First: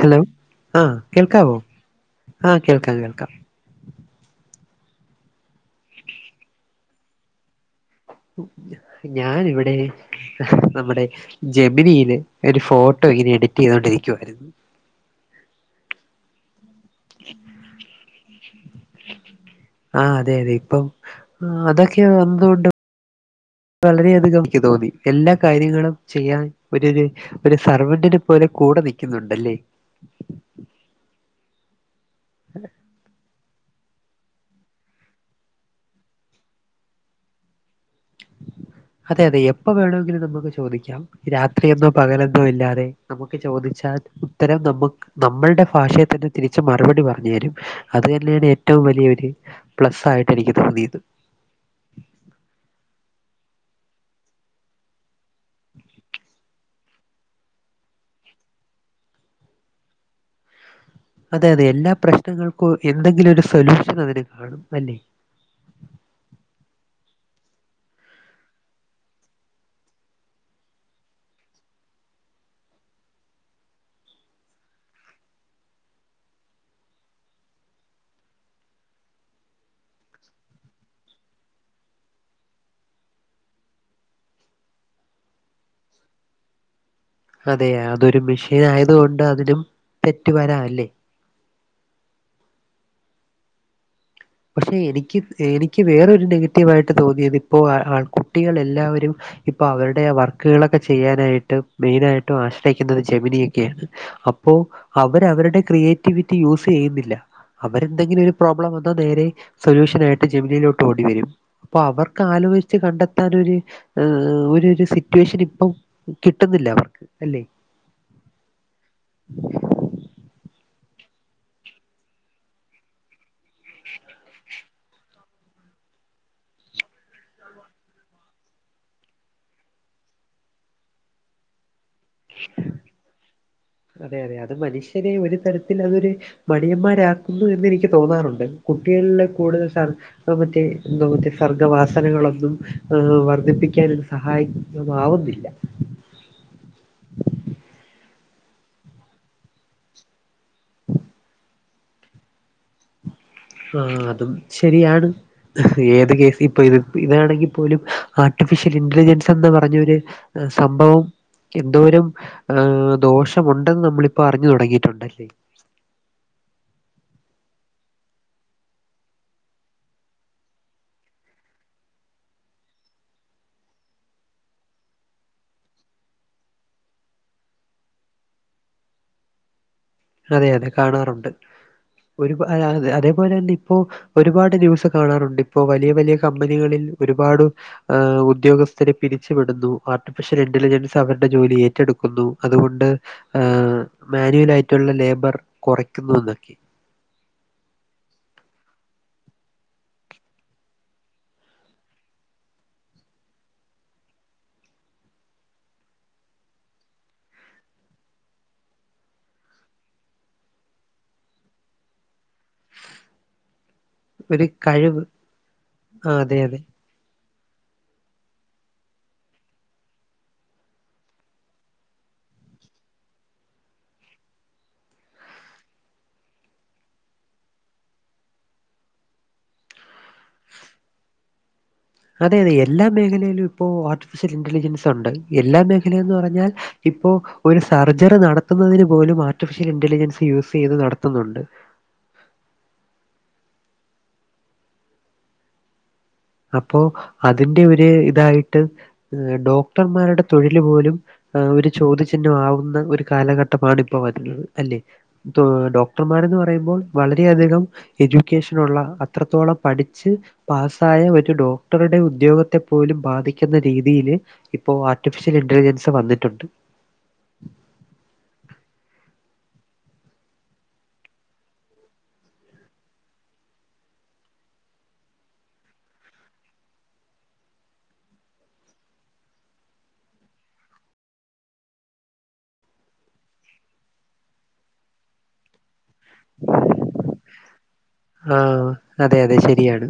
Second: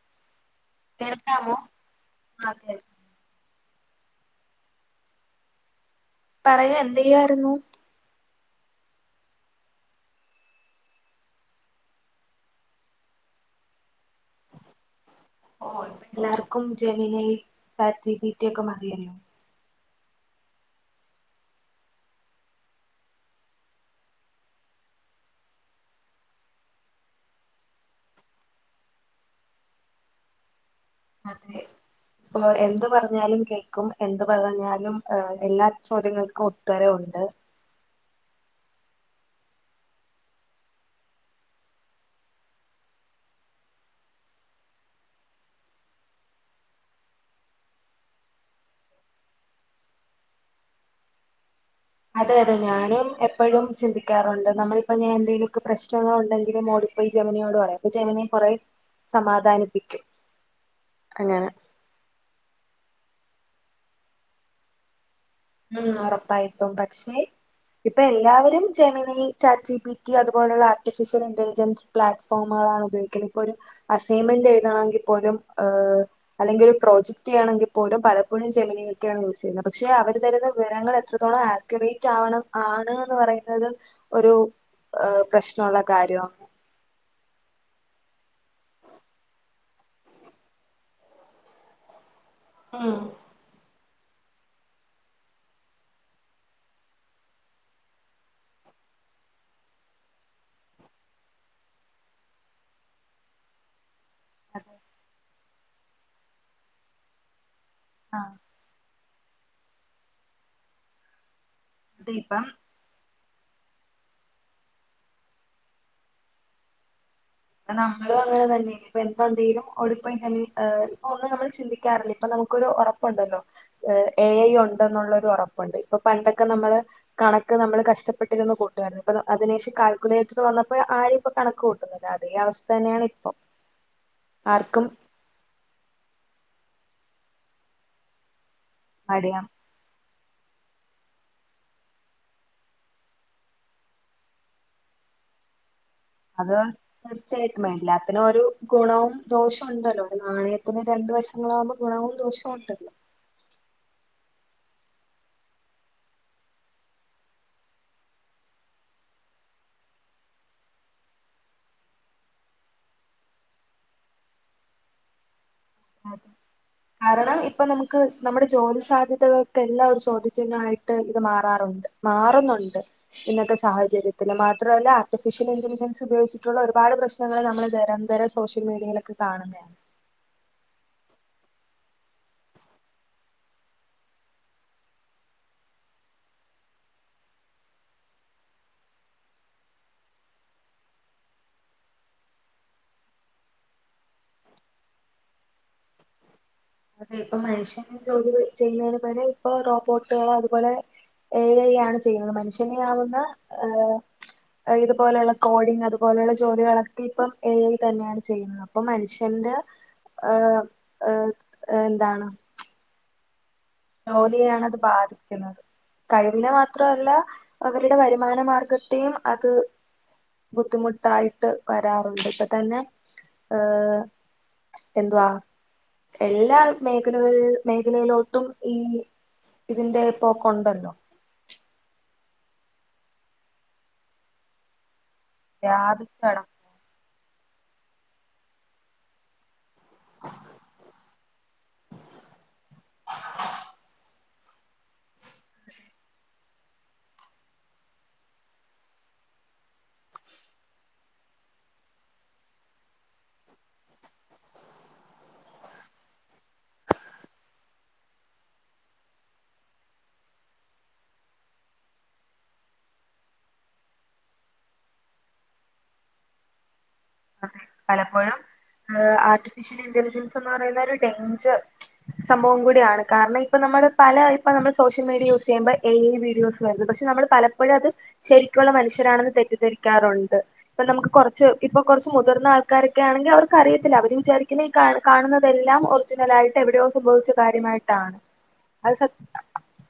Hello ആ കേൾക്കാമോ കേൾക്കാവോ ആ കേൾക്കാം കേൾക്കാം പറയ് എന്ത് ചെയ്യായിരുന്നു ഞാന് ഇവിടെ നമ്മടെ ജമിനിയില് ഒരു ഫോട്ടോ ഇങ്ങനെ എഡിറ്റ് ചെയ്തോണ്ടിരിക്കുവായിരുന്നു എല്ലാർക്കും Gemini chat G P T ഒക്ക മതിയല്ലോ ആ അതെ അതെ ഇപ്പം അതൊക്കെ വന്നതു കൊണ്ട് വളരെ അധികം ഇക്കി തോന്നി എല്ലാ കാര്യങ്ങളും ചെയ്യാൻ ഒര് ഒര് ഒരു സർവന്റിനെ പോലെ കൂടെ നിൽക്കുന്നുണ്ടല്ലേ അതെ ഇപ്പൊ എന്ത് പറഞ്ഞാലും കേൾ ക്കും എന്ത് പറഞ്ഞാലും ഹ് എല്ലാ ചോദ്യങ്ങൾക്കും ഉത്തരമുണ്ട് അതെ അതെ എപ്പോ വേണമെങ്കിലും നമുക്ക് ചോദിക്കാം രാത്രിയെന്നോ പകലെന്നോ ഇല്ലാതെ നമുക്ക് ചോദിച്ചാൽ ഉത്തരം നമുക്ക് നമ്മളുടെ ഭാഷയിൽ തന്നെ തിരിച്ച് മറുപടി പറഞ്ഞു തരും അത് തന്നെയാണ് ഏറ്റവും വലിയൊരു പ്ലസ് ആയിട്ട് എനിക്ക് തോന്നിയത് അതെ അതെ ഞാനും എപ്പോഴും ചിന്തിക്കാറുണ്ട് നമ്മളിപ്പ ഞാൻ എന്തെങ്കിലുമൊക്കെ പ്രശ്നങ്ങൾ ഉണ്ടെങ്കിലും ഓടി പോയി ജമനിയോട് പറയും അപ്പൊ ജമനി കൊറെ സമാധാനിപ്പിക്കും അങ്ങനെ അതെ അതെ എല്ലാ പ്രശ്നങ്ങൾക്കും എന്തെങ്കിലും ഒരു സൊല്യൂഷൻ അതിന് കാണും അല്ലേ ഉം ഒറപ്പായിട്ടും പക്ഷേ ഇപ്പൊ എല്ലാവരും ജെമനി ചാറ്റ്ജിപിറ്റി അതുപോലുള്ള ആർട്ടിഫിഷ്യൽ ഇന്റലിജൻസ് പ്ലാറ്റ്ഫോമുകളാണ് ഉപയോഗിക്കുന്നത് ഇപ്പോ ഒരു അസൈൻമെന്റ് എഴുണെങ്കിൽ പോലും ഹ് അല്ലെങ്കിൽ ഒരു പ്രോജക്റ്റ് ചെയ്യണെങ്കിൽ പോലും പലപ്പോഴും ജമനിയൊക്കെയാണ് യൂസ് ചെയ്യുന്നത് പക്ഷെ അവ ര് തരുന്ന വിവരങ്ങൾ എത്രത്തോളം ആക്യുറേറ്റ് ആവണം ആണ്ന്ന് പറയുന്നത് ഒരു ആഹ് പ്രശ്നള്ള കാര്യവ അതെ അതൊരു മെഷീൻ ആയതുകൊണ്ട് അതിനും തെറ്റ് വരാല്ലേ മ് പക്ഷെ എനിക്ക് എനിക്ക് വേറൊരു നെഗറ്റീവ് ആയിട്ട് തോന്നിയത് ഇപ്പോൾ ആൾ കുട്ടികൾ എല്ലാവരും ഇപ്പൊ അവരുടെ ആ വർക്കുകളൊക്കെ ചെയ്യാനായിട്ട് മെയിനായിട്ടും ആശ്രയിക്കുന്നത് ജമിനിയൊക്കെയാണ് അപ്പോ അതെ അവരവരുടെ ക്രിയേറ്റിവിറ്റി യൂസ് ചെയ്യുന്നില്ല അവരെന്തെങ്കിലും ഒരു ആഹ് പ്രോബ്ലം വ ന്നാ നേരേ സൊല്യൂഷൻ ആയിട്ട് ജമിനിലോട്ട് ഓടി വരും അപ്പൊ അതെ അവർക്ക് ഇപ്പം ആലോചി ച്ച് കണ്ടെത്താൻ ഒരു ഒരു ഒരു സിറ്റുവേഷൻ ഇപ്പം കിട്ടുന്നില്ല അവർക്ക് അല്ലേ? അപ്പ നമ്മളും അങ്ങനെ തന്നെ ഇപ്പൊ എന്തൊണ്ടെലും ഓടിപ്പോയി ജമിനി ഇപ്പൊ ഒന്നും നമ്മൾ ചിന്തിക്കാറില്ല ഇപ്പൊ നമുക്കൊരു ഒറപ്പുണ്ടല്ലോ എ ഐ ഉണ്ടെന്നുള്ളൊരു ഉറപ്പുണ്ട് ഇപ്പൊ പണ്ടൊക്കെ നമ്മള് കണക്ക് നമ്മള് കഷ്ടപ്പെട്ടിരുന്നു കൂട്ടുമായിരുന്നു ഇപ്പ അതിന് ശേഷം കാൽക്കുലേറ്റർ വന്നപ്പോ ആരും ഇപ്പൊ കണക്ക് കൂട്ടുന്നില്ല അതേ അവസ്ഥ തന്നെയാണ് ഇപ്പോ അതെ അതെ അത് മനുഷ്യനെ ഒരു തരത്തിൽ അതൊരു മടിയന്മാരാക്കുന്നു എന്ന് എനിക്ക് തോന്നാറുണ്ട് കുട്ടികളിലെ മടിയാണ് കൂടുതൽ സാ മറ്റേ എന്തോ മറ്റേ സർഗ്ഗവാസനകളൊന്നും വർധിപ്പിക്കാൻ ഇത് സഹായി ആവുന്നില്ല അത് തീർച്ചയായിട്ടും എല്ലാത്തിനും ഒരു ഗുണവും ദോഷോം ഉണ്ടല്ലോ ഒരു നാണയത്തിന് രണ്ടു വശങ്ങളാകുമ്പോൾ ഗുണവും ദോഷവും ഹോട്ടലോ ആഹ് അതും ശരിയാണ് ഏത് കേസ് ഇപ്പൊ ഇത് ഇതാണെങ്കിൽ പോലും ആർട്ടിഫിഷ്യൽ ഇന്റലിജൻസ് എന്ന് പറഞ്ഞൊരു സംഭവം എന്തോരം ഏ ദോഷമുണ്ടെന്ന് നമ്മളിപ്പം അറിഞ് തൊടങ്ങിയിട്ടുണ്ടല്ലേ [inaudible] കാരണം ഇപ്പ നമുക്ക് നമ്മുടെ ജോലി സാധ്യതകൾക്കെല്ലാം ഒരു ചോദ്യചിഹ്നായിട്ട് ഇത് മാറാറുണ്ട് മാറുന്നൊണ്ട് ഇന്നത്തെ സാഹചര്യത്തില് മാത്രമല്ല ആർട്ടിഫിഷ്യൽ ഇന്റലിജൻസ് ഉപയോഗിച്ചിട്ടുള്ള ഒരുപാട് പ്രശ്നങ്ങള് നമ്മള് നിരന്തരം സോഷ്യൽ മീഡിയയിലൊക്കെ കാണുന്നെയാ അതെ അതെ കാണാറുണ്ട് ഒരുപ അതേപോലെ തന്നെ ഇപ്പോ ഒരുപാട് ന്യൂസ് കാണാറുണ്ട് ഇപ്പോ വലിയ വലിയ കമ്പനികളിൽ ഒരുപാട് ആഹ് ഉദ്യോഗസ്ഥരെ പിരിച്ച് വിടുന്നു ആർട്ടിഫിഷ്യൽ ഇന്റലിജൻസ് അവര്ടെ ജോലി ഏറ്റെടുക്കുന്നു അതുകൊണ്ട് ഏഹ് മേനുവലായിട്ടുള്ള ലേബർ കൊറയ്ക്കുന്നു എന്നൊക്കെ അതെ ഇപ്പൊ മനുഷ്യന് ജോലി ചെയ്യുന്നതിന് പോലെ ഇപ്പൊ റോബോട്ടുകളോ അതുപോലെ എ ഐ യാണ് ചെയ്യുന്നത് മനുഷ്യനെയാവുന്ന ഏഹ് ഏഹ് ഇതുപോലെള്ള കോഡിങ് അതുപോലെയുള്ള ജോലികളൊക്കെ ഇപ്പം എ ഐ തന്നെയാണ് ചെയ്യുന്നത് അപ്പൊ മനുഷ്യന്റെ ഏഹ് ഏഹ് ഏഹ് എന്താണ് ഒരു ജോലിയെയാണ് അത് കഴിവ് ബാധിക്കുന്നത് ആ, അതെ കഴിവിനെ അതെ മാ ത്രല്ല അവരുടെ വരുമാന മാർഗത്തെയും അത് ബുദ്ധിമുട്ടായിട്ട് വരാറുണ്ട് ഇപ്പ തന്നെ ഏഹ് എന്തുവാ എല്ലാ മേഖലകൾ മേഖലയിലോട്ടും ഈ ഇതിന്റെ പ്പോ കൊണ്ടല്ലോ അതെ അതെ എല്ലാ മേഖലയിലും ഇപ്പോ ആർട്ടിഫിഷ്യൽ ഇന്റലിജൻസ് ഉണ്ട് എല്ലാ മേഖലയെന്ന് വ്യാപിച്ച് പറഞ്ഞാൽ കിടക്കുന്നത് ഇപ്പോ ഒരു സർജറി നടത്തുന്നതിന് പോലും ആ ർട്ടിഫിഷ്യൽ ഇന്റലിജൻസ് യൂസ് ചെയ്ത് നടത്തുന്നുണ്ട് അപ്പോ അതിന്റെ ഒരു ഇതായിട്ട് ഡോക്ടർമാരുടെ തൊഴില് പോലും ആഹ് ഒരു ചോദ്യചിഹ്നമാവുന്ന ഒരു കാലഘട്ടമാണ് ഇപ്പോ വരുന്നത് അല്ലെ ത്തോ ഡോക്ടർമാരെന്ന് പറയുമ്പോൾ വളരെയധികം എചുക്കേഷനുള്ള അത്രത്തോളം പഠിച്ച് പാസ് സായ ഒരു ഡോക്ടറുടെ ഉദ്യോഗത്തെ പോലും ബാധിക്കുന്ന രീതിയില് ഇപ്പോ ആർട്ടിഫിഷ്യൽ ഇന്റലിജൻസ് വന്നിട്ടുണ്ട് അതെ പലപ്പോഴും ഏഹ് ആർട്ടിഫിഷ്യൽ ഇന്റലിജൻസ് ന്ന് പറയുന്ന ഒരു ഡെയ്ഞ്ചർ സംഭവം കൂടിയാണ് കാരണം ഇപ്പ നമ്മള് പല ഇപ്പ നമ്മൾ സോഷ്യൽ മീഡിയ യൂസ് ചെയ്യുമ്പോൾ എ ഐ വീഡിയോസ് വരുന്നു പക്ഷെ നമ്മള് പലപ്പഴും അത് ശരിക്കുള്ള മനുഷ്യരാണെന്ന് തെറ്റിദ്ധരിക്കാറുണ്ട് ഇപ്പൊ നമുക്ക് കൊറച്ച് ഇപ്പ കൊറ്ച്ച് മുതിർന്ന ആൾക്കാരൊക്കെ ആണെങ്കിൽ അവർക്ക് അറിയത്തില്ല അവർ വിചാരിക്കുന്നെ ഈ കാണുന്നതെല്ലാം ഒർ ജ്നലായിട്ട് എവിടെയോ സംഭവിച്ച കാര്യമായിട്ടാണ് ആ അത് സത് അതെ അതെ ശരിയാണ്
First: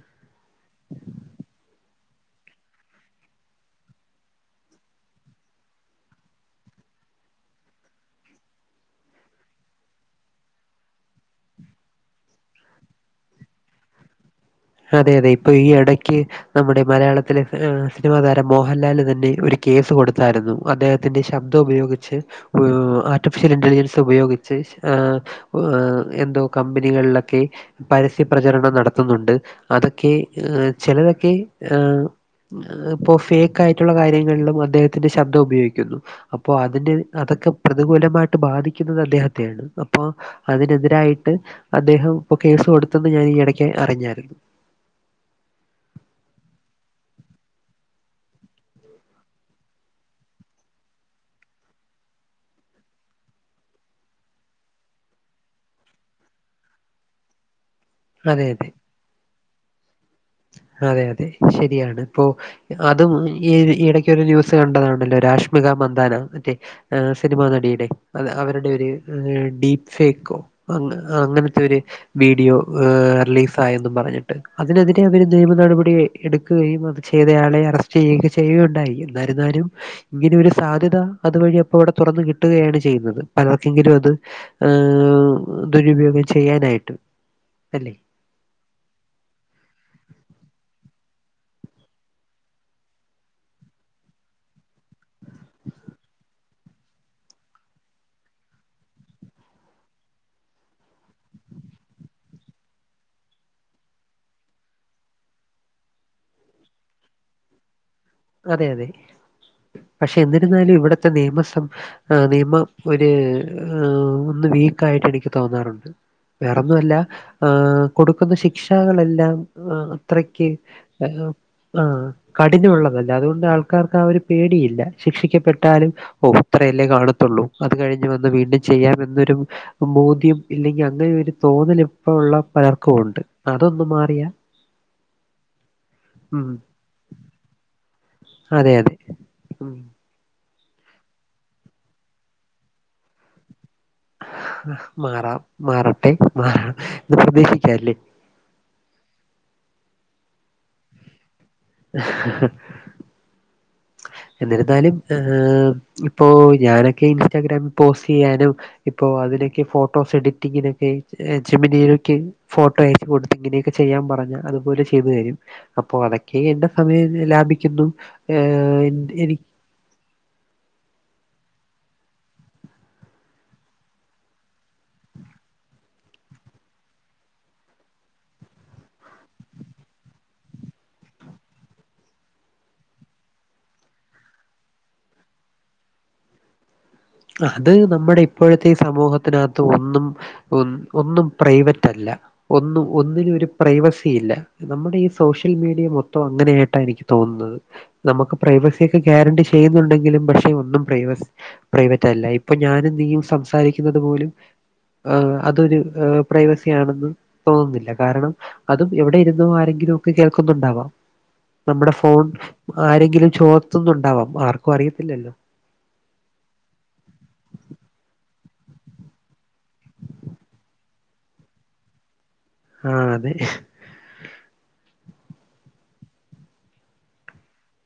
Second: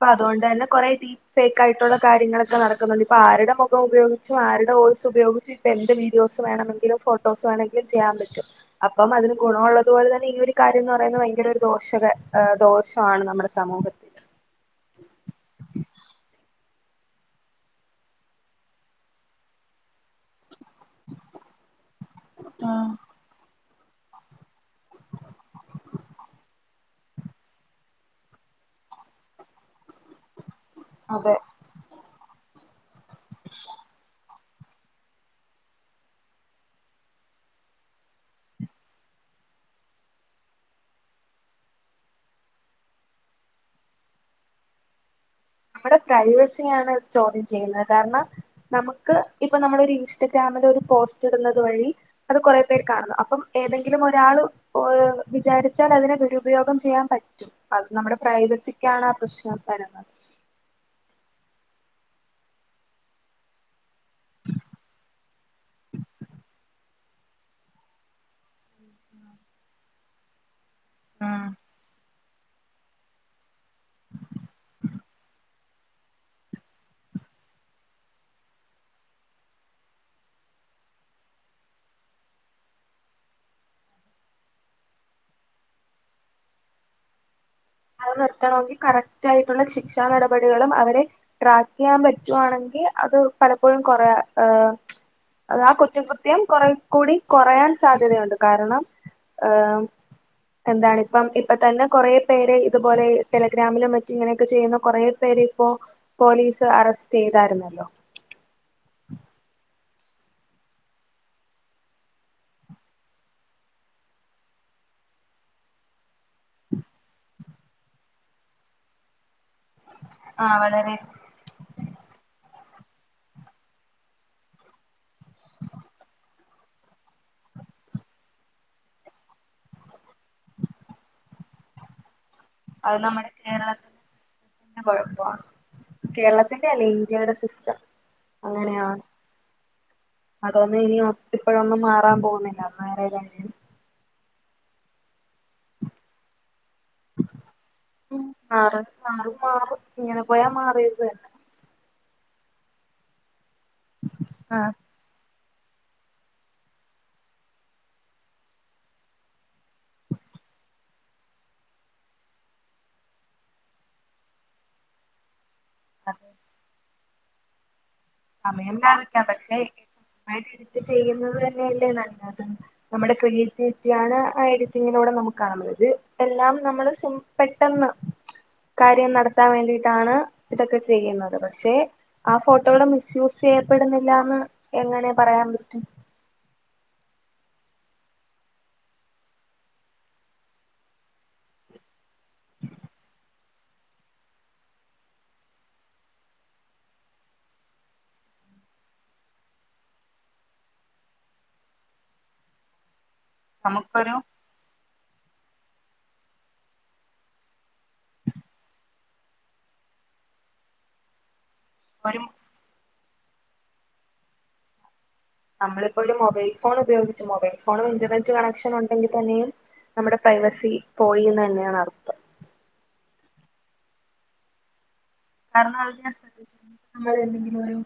പ്പ അതോണ്ടെന്നെ കൊറേ ടീ ഫേക്കായിട്ടുള്ള കാര്യങ്ങളൊക്കെ നടക്കുന്നുണ്ട് ഇപ്പൊ ആരുടെ മുഖം ഉപയോഗിച്ചും ആരുടെ വോയ്സ് ഉപയോഗിച്ചും ഇപ്പ എന്റെ വീഡിയോസ് വേണമെങ്കിലും ഫോട്ടോസ് വേണെങ്കിലും ചെയ്യാൻ പറ്റും അപ്പം അതിന് ഗുണവൊള്ളതുപോലെ തന്നെ ഈ ഒര് കാര്യംന്ന് പറയുന്നെ ഭയങ്കര ഒരു ദോഷക ദോഷാണ് നമ്മുടെ സമൂഹ അതെ അതെ ഇപ്പൊ ഈ എടയ്ക്ക് നമ്മുടെ മലയാള ത്തിലെ ഏഹ് സിനിമാ താരം മോഹൻലാല് തന്നെ ഒരു കേസ് കൊടുത്തായിരുന്നു അദ്ദേഹത്തിന്റെ ശബ്ദം ഉപയോഗിച്ച് ഏഹ് ആർട്ടിഫിഷ്യൽ ഇന്റലിജൻ സ് ഉപയോഗിച്ച് ഏഹ് ഏഹ് എന്തോ കമ്പനികളിലൊക്കെ പരസ്യ പ്രചരണം നടത്തുന്നുണ്ട് അതൊക്കെ ഏഹ് ചെലതൊക്കെ അതെ, ഏഹ് ഏഹ് പ്പോ ഫേക്ക് ആയിട്ടുള്ള കാര്യങ്ങളിലും അദ്ദേഹത്തിന്റെ ശബ്ദം ഉപയോഗിക്കുന്നു അപ്പൊ അതിന്റെ അതൊക്കെ പ്രതികൂലമായിട്ട് ബാധിക്കുന്നത് അദ്ദേഹത്തെയാണ് അപ്പൊ അതിനെതിരായിട്ട് അദ്ദേഹം പ്പൊ കേസ് കൊടുത്തെന്ന് ഞാൻ ഈ എടക്ക് അറിഞ്ഞായിരുന്നു നമ്മടെ പ്രൈവസിയാണ് ചോദ്യം ചെയ്യുന്നത് കാരണം നമുക്ക് ഇപ്പൊ നമ്മളൊരു ഇൻസ്റ്റഗ്രാമില് ഒരു പോസ്റ്റ് ഇടുന്നത് വഴി അത് കൊറെ പേര് കാണുന്നു അപ്പം ഏതെങ്കിലും ഒരാള് പ്പോയ് വിചാരിച്ചാൽ അതിനെ ദുരുപയോഗം ചെയ്യാൻ പറ്റും അത് നമ്മുടെ അതെ അതെ പ്രൈവസിക്കാണ് ആ പ്രശ്നം വരുന്നത്‌ അതെ അതെ ശരിയാണ് ഇപ്പോ അതും ഈ ഇടക്കൊരു ന്യൂസ് കണ്ടതാണല്ലോ രാഷ്മിക മന്ദാര മറ്റേ ഏഹ് സിനിമാ നടിയുടെ അതെ അവരുടെ ഒര് ഏഹ് ഡീപ് ഫേക്കോ അൻ ആഹ് ഉം അങ്ങനത്തെ ഒരു വീഡിയോ ഏഹ് റിലീസ് ത എന്നും പറഞ്ഞിട്ട് അതിനെതിരെ അവര് നിയമ നടപടി എടുക്കുകയും അത് ചെയ്തയാളെ അറസ്റ്റ് ചെയ്യുകക്കെ ചെയ്യുകയുണ്ടായി എന്നായിരുന്നാലും ഇങ്ങനെ ഒരു സാധ്യത അത് വഴി അപ്പോ അവിടെ തുറന്ന് കിട്ടുകയാണ് ചെയ്യുന്നത് പലർക്കെങ്കിലും അത് ഏഹ് ദുരുപയോഗം ചെയ്യാനായിട്ട് അല്ലെ അത് നിർത്തണമെങ്കിൽ കറക്റ്റ് ആയിട്ടുള്ള ശിക്ഷാ നടപടികളും അവരെ ട്രാക്കെയാൻ പറ്റുവാണെങ്കി അത് പലപ്പോഴും കൊറേ ഏഹ് അത് ആ കുറ്റകൃത്യം കൊറേ കൂടി കൊറയാൻ സാധ്യതയുണ്ട് കാരണം ഏഹ് എന്താണ് ഇപ്പം ഇപ്പൊ തന്നെ കൊറേ പേരെ ഇതുപോലെ ടെലഗ്രാമിലും മറ്റും ഇങ്ങനെയൊക്കെ ചെയ്യുന്ന കുറേ പേര് ഇപ്പോ പോലീസ് അറസ്റ്റ് ചെയ്തായിര്ന്നല്ലോ അതെ അതെ പക്ഷെ എന്നിരുന്നാലും ഇവിടത്തെ നിയമ സം ആഹ് നിയമം ഒരു ഓ ഒന്ന് വീക്ക് ആയിട്ട് എനിക്ക് തോന്നാറുണ്ട് വേറൊന്നു അല്ല ആഹ് കൊടുക്കുന്ന ശിക്ഷകളെല്ലാം ആഹ് അത്രയ്ക്ക് ആഹ് വളരെ ആഹ് കഠിനമുള്ളതല്ല അല്ല അതുകൊണ്ട് ആൾക്കാർക്ക് ആ ഒരു പേടിയില്ല ശിക്ഷിക്കപ്പെട്ടാലും ഓഹ് അത്രയല്ലേ കാണു ത്തൊള്ളൂ അത് കഴിഞ്ഞ് വന്ന് വീണ്ടും ചെയ്യാം എന്നൊരു ബോധ്യം ഇല്ലെങ്കിൽ അങ്ങനെ ഒരു തോന്നലും ഇപ്പ ഉള്ള പലർക്കും ഉണ്ട് അതൊന്ന് മാറിയാ [unintelligible] കൊഴപ്പൊവാണ് ഉം കേരളത്തിന്റെ അല്ലെ ഇന്ത്യയുടെ സിസ്റ്റം അതെ അതെ അങ്ങനെയാണ്. ഉം അതൊന്നും ഇനി ഒ ഇപ്പോഴൊന്നും മാറാൻ പോകുന്നില്ല അന്ന് വേറെ കാര്യം മാറാം മാറട്ടെ മാറാം എന്ന് പ്രതീക്ഷിക്കാല്ലേ? ഉം മാറ മാറും മാറും ഇങ്ങനെ പോയാ മാറിയതു തന്നെ ആഹ് എന്നിരുന്നാലും ഏഹ് ഇപ്പോ ഞാനൊക്കെ ഇൻസ്റ്റാഗ്രാമിൽ പോസ്റ്റ് ചെയ്യാനും ഇപ്പോ അതിലൊക്കെ ഫോട്ടോസ് എഡിറ്റിങ്ങിനൊക്കെ എഹ് ജെമിനിയിലൊക്കെ ഫോട്ടോ അയച്ച് കൊടുത്ത് ഇങ്ങനെയൊക്കെ ചെയ്യാൻ പറഞ്ഞ അതുപോലെ ചെയ്തു തരും അപ്പൊ അതെ അതൊക്കെ എന്റെ സം മയങ്ങനെ ലാഭിക്കുന്നു സമയം ലാവിക്കാം എനിക്ക് പക്ഷെ [unintelligible] മായിട്ട് എഡിറ്റ് ചെയ്യുന്നത് തന്നെയല്ലേ നല്ലത് നമ്മുടെ ക്രിയേറ്റിവിറ്റിയാണ് ആ എഡിറ്റിങ്ങിലൂടെ നമുക്ക് കാണുന്നത് ഇത് എല്ലാം നമ്മള് സിം പെട്ടന്ന് കാര്യം നടത്താൻ വേണ്ടിയിട്ടാണ് ഇതൊക്കെ ചെയ്യുന്നത് പക്ഷെ ആ ഫോട്ടോയുടെ മി സ്യൂസ് ചെയ്യപ്പെടുന്നില്ലാന്ന് എങ്ങനെ പറയാൻ പറ്റും? അത് നമ്മുടെ ഇപ്പോഴത്തെ ഈ സമൂഹത്തിനാത്ത് ഒന്നും ഒൻ ഒന്നും പ്രൈവറ്റ് അല്ല ഒന്നും ഒന്നിനും ഒരു പ്രൈവസി ഇല്ല നമ്മുടെ ഈ സോഷ്യൽ മീഡിയ മൊത്തം അങ്ങനെ ആയിട്ടാ എനിക്ക് തോന്നുന്നത്. നമുക്ക് പ്രൈവസിയൊക്കെ ഗ്യാരണ്ടി ചെയ്യുന്നുണ്ടെങ്കിലും പക്ഷെ ഒന്നും പ്രൈവസി പ്രൈവറ്റ് അല്ല ഇപ്പൊ ഞാനും നീയും സംസാരിക്കുന്നത് നമുക്കൊരു പോലും ആഹ് അതൊരു ഏഹ് പ്രൈവസി ആണെന്ന് തോന്നുന്നില്ല കാരണം അതും എവിടെ ഇരുന്നും ആരെങ്കിലും ഒക്കെ കേൾക്കുന്നുണ്ടാവാം. നമ്മുടെ ഒരു ഫോൺ ആരെങ്കിലും ചോർത്തുന്നുണ്ടാവാം ആർക്കും അറിയത്തില്ലല്ലോ നമ്മളിപ്പോ ഒരു മൊബൈൽ ഫോൺ ഉപയോഗിച്ച് മൊബൈൽ ഫോണും ഇന്റർനെറ്റ് കണക്ഷൻ ഉണ്ടെങ്കിൽ തന്നെയും നമ്മുടെ പ്രൈവസി പോയീന്ന് തന്നെയാണ് അർത്ഥം ആഹ് അതെ [unintelligible] നമ്മൾ എന്തെങ്കിലും ഒരു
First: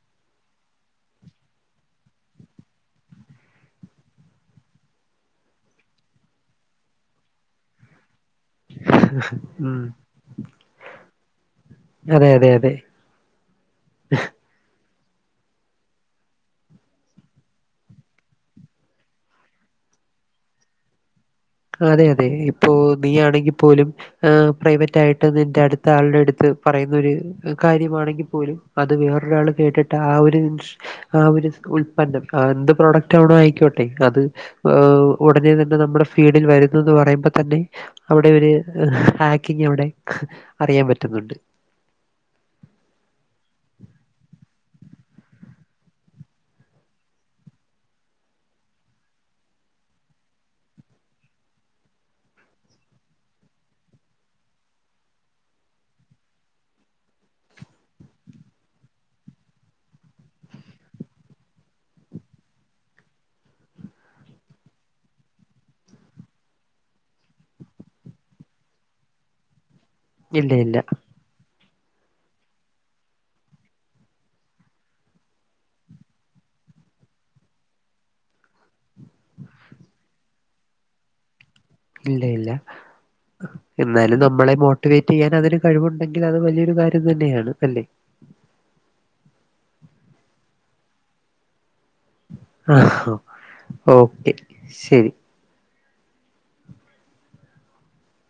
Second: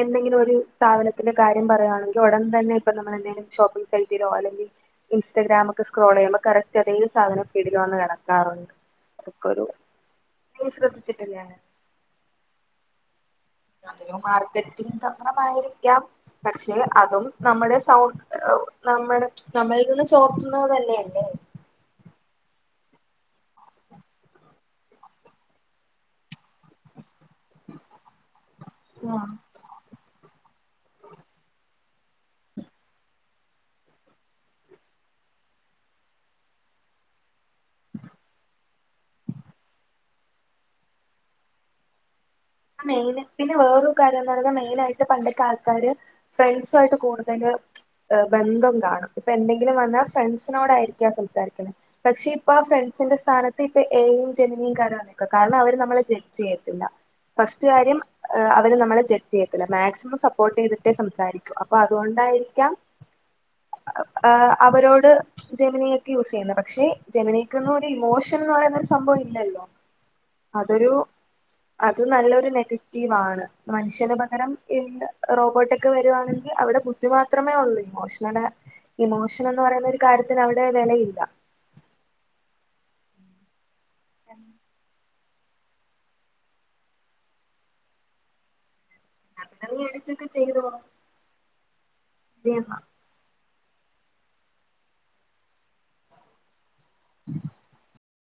എന്തെങ്കിലും ഒരു സാധനത്തിന്റെ കാര്യം പറയുകയാണെങ്കിൽ ഉടൻ തന്നെ ഇപ്പ നമ്മൾ എന്തേലും ഷോപ്പിംഗ് സൈറ്റിലോ അല്ലെങ്കിൽ ഇൻസ്റ്റഗ്രാമൊക്കെ സ്ക്രോൾ ചെയ്യുമ്പോ കറക്റ്റ് അതേ സാധനം ഫീഡിൽ വന്ന് കിടക്കാറുണ്ട് അതൊക്കെ ഒരു ഉം നീ ശ്രദ്ധിച്ചിട്ടില്ലാ അതെ അതെ അതെ അതൊരു മാർക്കറ്റിംഗ് തന്ത്രമായിരിക്കാം പക്ഷെ അതും നമ്മുടെ സൗണ്ട് നമ്മള് നമ്മളിൽ നിന്ന് ചോർത്തുന്നത് തന്നെയല്ലേ അതെ അതെ ഇപ്പോ നീ ആണെങ്കിൽ പോലും ആഹ് പ്രൈവറ്റായിട്ട് നിന്റെ അടുത്ത് ആളുടെ അടുത്ത് പറയുന്നൊരു കാര്യമാണെങ്കിൽ പോലും അത് വേറൊരാള് കേട്ടിട്ട് ആ ഒരു ആഹ് ഒരു ഉൽപന്നം അത് എന്ത് പ്രോഡക്റ്റ് ആവണോ ആയിക്കോട്ടെ അത് ഉടനെ തന്നെ നമ്മുടെ ഫീഡിൽ വരുന്നൂന്ന് പറയുമ്പോ തന്നെ അവിടെ ഒരു ഹാക്കിങ് അവിടെ അറിയാൻ പറ്റുന്നുണ്ട് മെയിനായിട്ട് പിന്നെ വേറൊരു കാര്യവെന്ന് പറയുന്നത് മെയിനായിട്ട് പണ്ടത്തെ ആൾക്കാര് ആൾക്കാാര് ഫ്രണ്ട്സും ആയിട്ട് കൂടുതല് ബന്ധം കാണും ഇപ്പൊ എന്തെങ്കിലും വന്നാൽ ഫ്രണ്ട്സിനോടായിരിക്കാം സംസാരിക്കണെ പക്ഷെ ഇപ്പൊ ആ ഫ്രണ്ട്സിന്റെ സ്ഥാനത്ത് ഇപ്പൊ എ ഐയും ജമനീയും കേറി വന്നേക്കുക കാരണം അവര് നമ്മളെ ജഡ്ജ് ചെയ്യത്തില്ല ഫസ്റ്റ് കാര്യം അവര് നമ്മളെ ജഡ്ജ് ചെയ്യത്തില്ല മാക്സിമം സപ്പോർട്ട് ചെയ്തിട്ടേ സംസാരിക്കു അപ്പൊ അതുകൊണ്ടായിരിക്കാം ഏ അവരോട് ജമിനിയൊക്കെ യൂസ് ചെയ്യുന്നെ പക്ഷെ ജമിനിക്കൊന്നും ഒരു ഇമോഷൻ എന്ന് പറയുന്നൊരു സംഭവം ഇല്ലല്ലോ ഇല്ല ഇല്ല അതൊരു അത് നല്ലൊരു നെഗറ്റീവ് ആണ് മനുഷ്യന് പകരം എ ഐ റോബോട്ടൊക്കെ വരുവാണെങ്കിൽ അവിടെ ബു ദ്ധി മാത്രമേ ഉള്ളൂ ഇമോഷന് ഇമോഷൻ എന്ന് പറയുന്ന ഒരു കാര്യത്തിന് അവിടെ വിലയില്ല ഇല്ല ഇല്ല എന്നാലും നമ്മളെ മോ ട്ടിവേറ്റ് ചെയ്യാൻ അതിന് കഴിവുണ്ടെങ്കിൽ അത് വലിയൊരു കാര്യം തന്നെയാണ് അല്ലേ എന്നാ നീ അടച്ചിട്ട് ചെയ്തോ ആഹ് ഓക്കെ ശരി